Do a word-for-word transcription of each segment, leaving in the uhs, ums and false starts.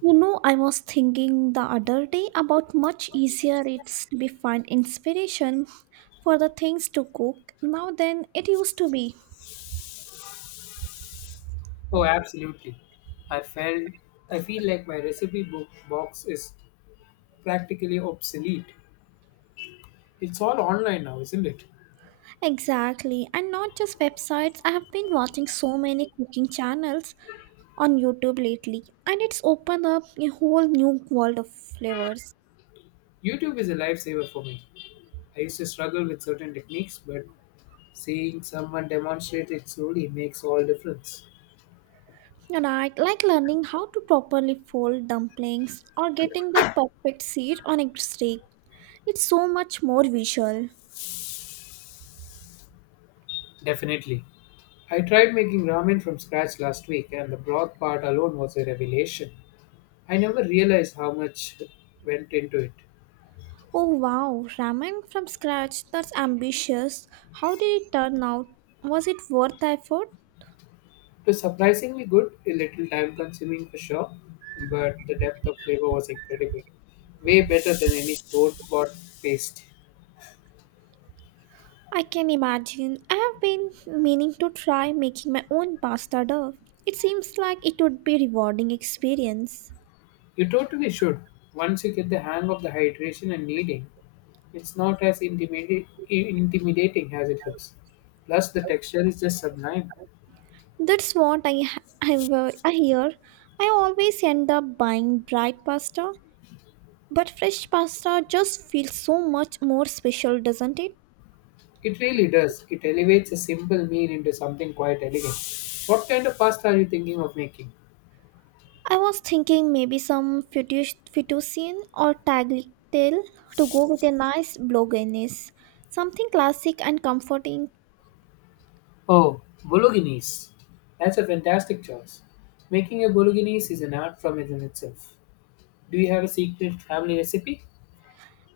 You know, I was thinking the other day about much easier it's to be find inspiration for the things to cook now than it used to be. Oh, absolutely. I felt I feel like my recipe book box is practically obsolete. It's all online now, isn't it? Exactly, and not just websites. I have been watching so many cooking channels on YouTube lately, and it's opened up a whole new world of flavors. YouTube is a lifesaver for me. I used to struggle with certain techniques, but seeing someone demonstrate it slowly makes all difference. And I like learning how to properly fold dumplings or getting that perfect sear on a steak. It's so much more visual. Definitely. I tried making ramen from scratch last week and the broth part alone was a revelation. I never realized how much went into it. Oh wow, ramen from scratch, that's ambitious. How did it turn out? Was it worth the effort? It was surprisingly good, a little time consuming for sure, but the depth of flavor was incredible. Way better than any store bought paste. I can imagine. I have been meaning to try making my own pasta dough. It seems like it would be rewarding experience. You totally should, once you get the hang of the hydration and kneading. It's not as intimidati- intimidating as it looks. Plus, the texture is just sublime. That's what I ha- I, wa- I hear. I always end up buying dried pasta, but fresh pasta just feels so much more special, doesn't it? It really does. It elevates a simple meal into something quite elegant. What kind of pasta are you thinking of making? I was thinking maybe some fettuc- fettuccine or tagliatelle to go with a nice bolognese. Something classic and comforting. Oh, bolognese. That's a fantastic choice. Making a bolognese is an art form in itself. Do you have a secret family recipe?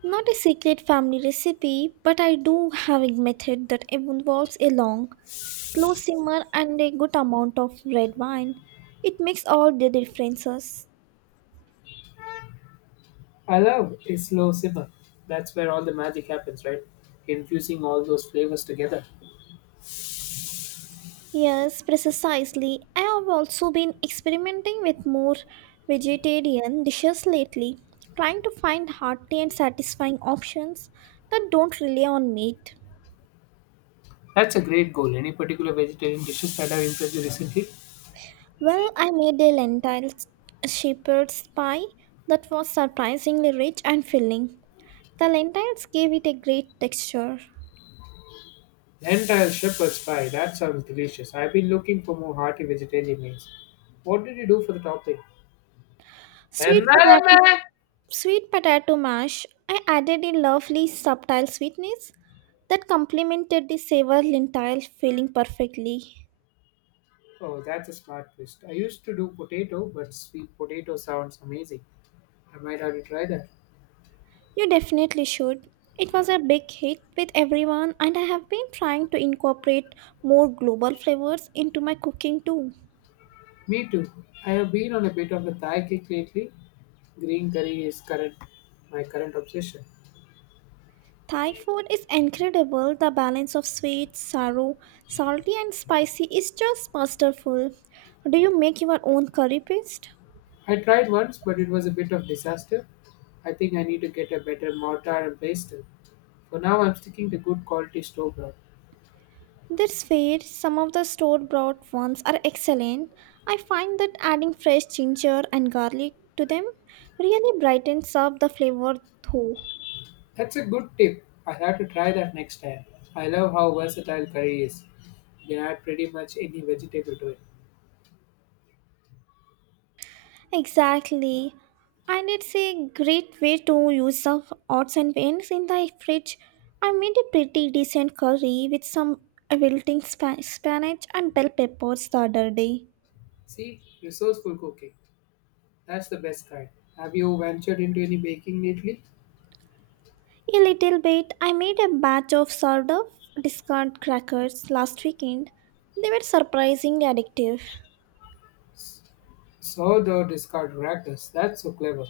Not a secret family recipe, but I do have a method that involves a long, slow simmer and a good amount of red wine. It makes all the differences. I love a slow simmer. That's where all the magic happens, right? Infusing all those flavors together. Yes, precisely. I have also been experimenting with more vegetarian dishes lately, trying to find hearty and satisfying options that don't rely on meat. That's a great goal. Any particular vegetarian dishes that have impressed you recently? Well, I made a lentil shepherd's pie that was surprisingly rich and filling. The lentils gave it a great texture. Lentil shepherd's pie. That sounds delicious. I've been looking for more hearty vegetarian meals. What did you do for the topping? Sweet Another potato, man! sweet potato mash, I added a lovely subtle sweetness that complemented the savour lentile filling perfectly. Oh, that's a smart twist. I used to do potato, but sweet potato sounds amazing. I might have to try that. You definitely should. It was a big hit with everyone, and I have been trying to incorporate more global flavors into my cooking too. Me too. I have been on a bit of a Thai kick lately. Green curry is current My current obsession. Thai food is incredible. The balance of sweet, sour, salty, and spicy is just masterful. Do you make your own curry paste? I tried once, but it was a bit of disaster. I think I need to get a better mortar and pestle. For now, I'm sticking to good quality store bought. That's fair. Some of the store bought ones are excellent. I find that adding fresh ginger and garlic to them really brightens up the flavor, though. That's a good tip. I have to try that next time. I love how versatile curry is. You can add pretty much any vegetable to it. Exactly. And it's a great way to use up odds and ends in the fridge. I made a pretty decent curry with some wilting spa- spinach and bell peppers the other day. See, resourceful cooking. That's the best kind. Have you ventured into any baking lately? A little bit, I made a batch of sort of discard crackers last weekend. They were surprisingly addictive. S- Saw the discard rackers. That's so clever.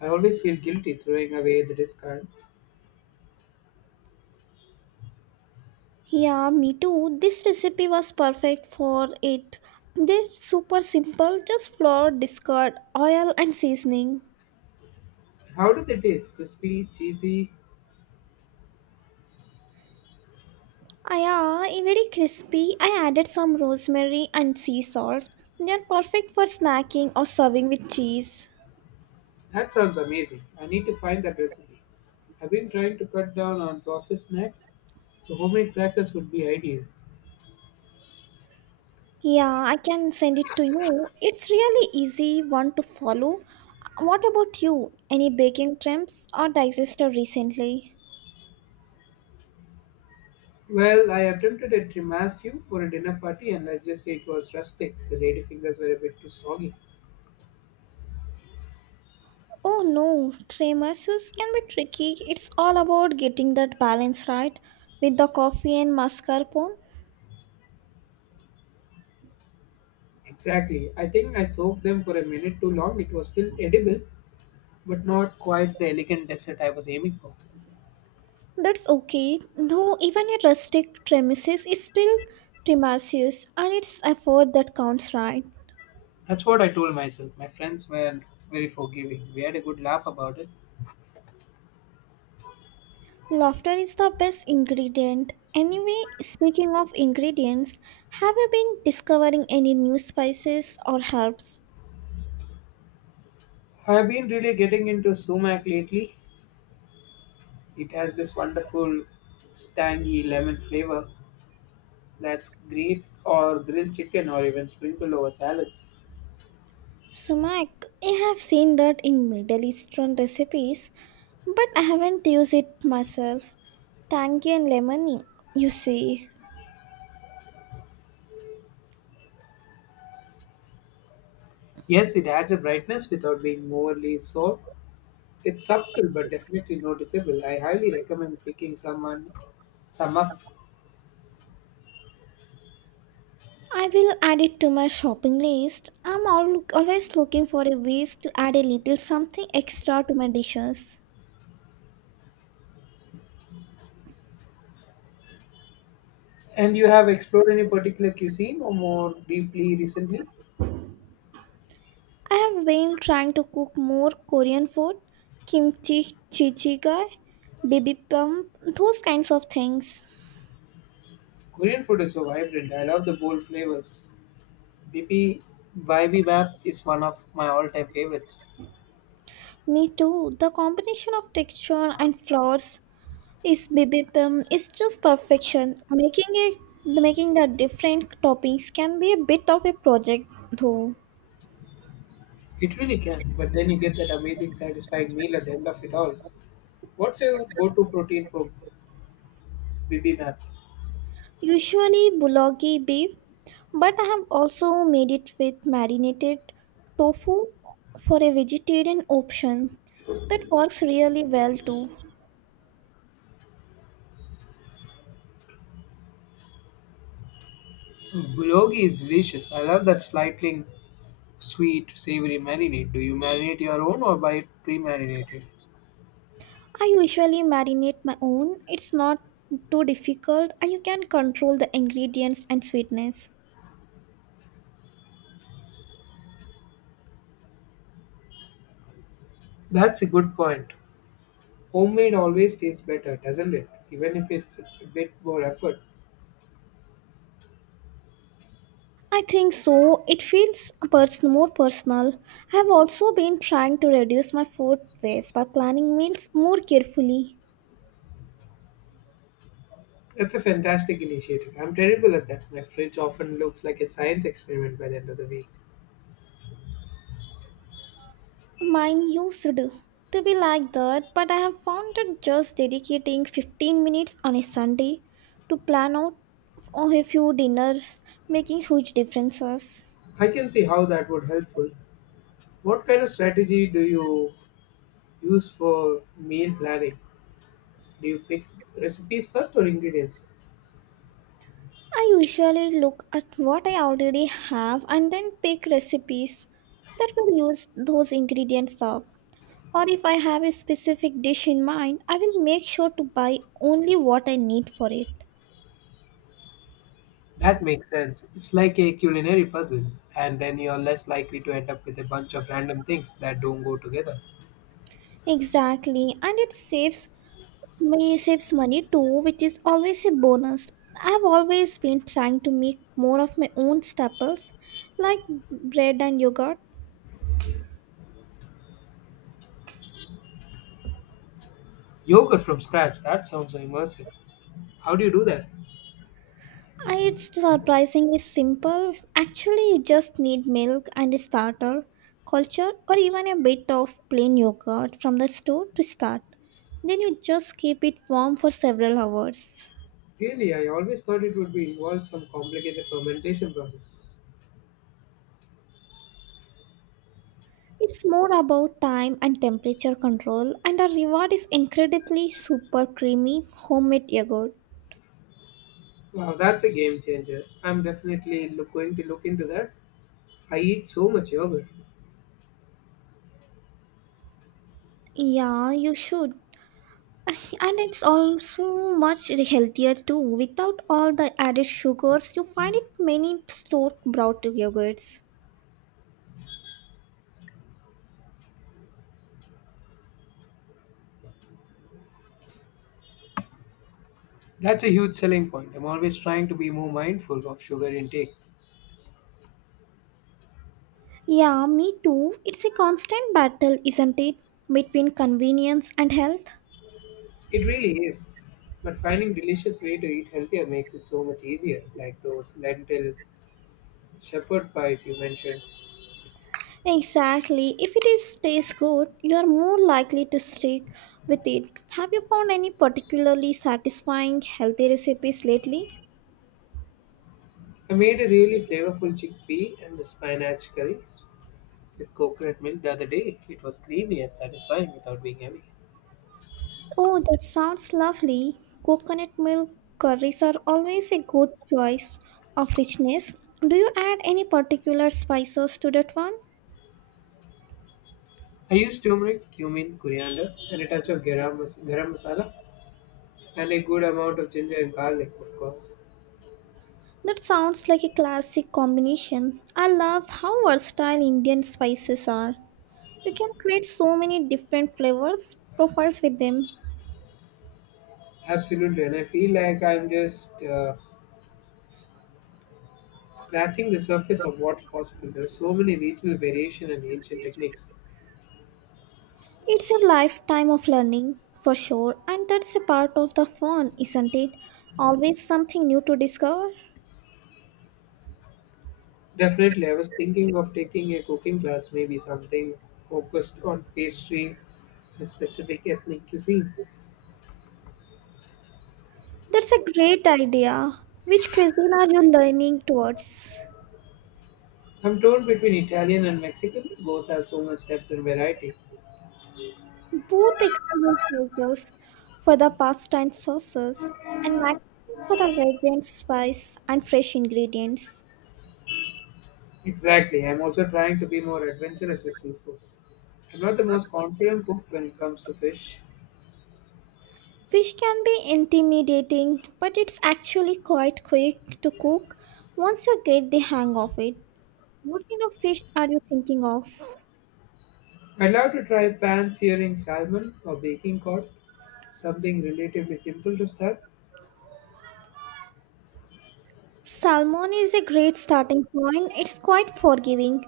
I always feel guilty throwing away the discard. Yeah, me too. This recipe was perfect for it. They're super simple, just flour, discard, oil, and seasoning. How do they taste? Crispy, cheesy? Ah, yeah, eh, very crispy. I added some rosemary and sea salt. They are perfect for snacking or serving with cheese. That sounds amazing. I need to find that recipe. I've been trying to cut down on processed snacks, so homemade crackers would be ideal. Yeah, I can send it to you. It's really easy one to follow. What about you? Any baking trends or digester recently? Well, I attempted a tiramisu for a dinner party, and let's just say it was rustic. The lady fingers were a bit too soggy. Oh no, tiramisus can be tricky. It's all about getting that balance right with the coffee and mascarpone. Exactly. I think I soaked them for a minute too long. It was still edible, but not quite the elegant dessert I was aiming for. That's okay, though even a rustic premises is still tremulous and it's effort that counts right. That's what I told myself. My friends were very forgiving. We had a good laugh about it. Laughter is the best ingredient. Anyway, speaking of ingredients, have you been discovering any new spices or herbs? I have been really getting into sumac lately. It has this wonderful, tangy lemon flavor that's great or grilled chicken or even sprinkled over salads. Sumac, I have seen that in Middle Eastern recipes, but I haven't used it myself. Tangy and lemony, you see. Yes, it adds a brightness without being overly sour. It's subtle but definitely noticeable. I highly recommend picking someone some up. I will add it to my shopping list. I'm al- always looking for a ways to add a little something extra to my dishes. And you have explored any particular cuisine or more deeply recently? I have been trying to cook more Korean food, kimchi jjigae, bibimbap, those kinds of things. Korean food is so vibrant. I love the bold flavors. B P bibimbap is one of my all-time favorites. Me too. The combination of texture and flavors is bibimbap is just perfection. Making it making the different toppings can be a bit of a project though. It really can, but then you get that amazing, satisfying meal at the end of it all. What's your go-to protein for bibimbap? Usually bulgogi beef, but I have also made it with marinated tofu for a vegetarian option. That works really well too. Bulgogi is delicious. I love that slightly sweet, savory marinade. Do you marinate your own or buy it pre-marinated? I usually marinate my own. It's not too difficult and you can control the ingredients and sweetness. That's a good point. Homemade always tastes better, doesn't it? Even if it's a bit more effort. I think so. It feels pers- more personal. I have also been trying to reduce my food waste by planning meals more carefully. That's a fantastic initiative. I'm terrible at that. My fridge often looks like a science experiment by the end of the week. Mine used to be like that, but I have found that just dedicating fifteen minutes on a Sunday to plan out for a few dinners making huge differences. I can see how that would helpful. What kind of strategy do you use for meal planning? Do you pick recipes first or ingredients? I usually look at what I already have and then pick recipes that will use those ingredients up. Or if I have a specific dish in mind, I will make sure to buy only what I need for it. That makes sense. It's like a culinary puzzle, and then you're less likely to end up with a bunch of random things that don't go together. Exactly, and it saves May saves money too, which is always a bonus. I've always been trying to make more of my own staples, like bread and yogurt. Yogurt from scratch, that sounds so immersive. How do you do that? Uh, It's surprisingly simple. Actually, you just need milk and a starter, culture, or even a bit of plain yogurt from the store to start. Then you just keep it warm for several hours. Really, I always thought it would be involved some complicated fermentation process. It's more about time and temperature control, and our reward is incredibly super creamy homemade yogurt. Wow, that's a game changer. I'm definitely look, going to look into that. I eat so much yogurt. Yeah, you should. And it's also much healthier too, without all the added sugars you find it many store bought yogurts. That's a huge selling point. I'm always trying to be more mindful of sugar intake. Yeah, me too. It's a constant battle, isn't it? Between convenience and health. It really is. But finding delicious way to eat healthier makes it so much easier, like those lentil shepherd pies you mentioned. Exactly. If it is tastes good, you are more likely to stick with it. Have you found any particularly satisfying healthy recipes lately? I made a really flavorful chickpea and spinach curries with coconut milk the other day. It was creamy and satisfying without being heavy. Oh, that sounds lovely. Coconut milk curries are always a good choice of richness. Do you add any particular spices to that one? I use turmeric, cumin, coriander, and a touch of garam, mas- garam masala, and a good amount of ginger and garlic, of course. That sounds like a classic combination. I love how versatile Indian spices are. You can create so many different flavors profiles with them. Absolutely, and I feel like I'm just uh, scratching the surface of what's possible. There are so many regional variation and ancient techniques. It's a lifetime of learning for sure, and that's a part of the fun, isn't it? Always something new to discover. Definitely, I was thinking of taking a cooking class, maybe something focused on pastry, a specific ethnic cuisine. That's a great idea. Which cuisine are you leaning towards? I'm torn between Italian and Mexican, both have so much depth and variety. Both excellent choices for the pasta and sauces, and Mexican for the fragrant spice and fresh ingredients. Exactly, I'm also trying to be more adventurous with seafood. I'm not the most confident cook when it comes to fish. Fish can be intimidating, but it's actually quite quick to cook once you get the hang of it. What kind of fish are you thinking of? I'd love to try pan searing salmon or baking cod, something relatively simple to start. Salmon is a great starting point. It's quite forgiving.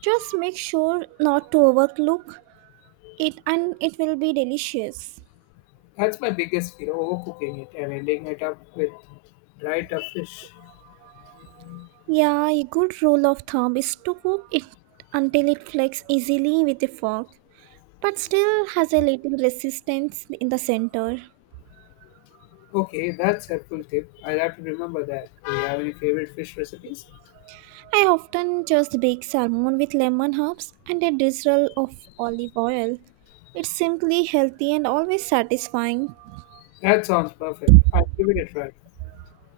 Just make sure not to overcook it and it will be delicious. That's my biggest fear overcooking it and ending it up with dried up fish. Yeah, a good rule of thumb is to cook it until it flakes easily with a fork, but still has a little resistance in the center. Okay, that's a helpful tip. I'll have to remember that. Do you have any favorite fish recipes? I often just bake salmon with lemon herbs and a drizzle of olive oil. It's simply healthy and always satisfying. That sounds perfect. I'll give it a try.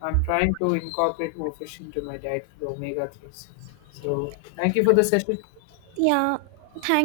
I'm trying to incorporate more fish into my diet for the omega threes. So, thank you for the session. Yeah, thank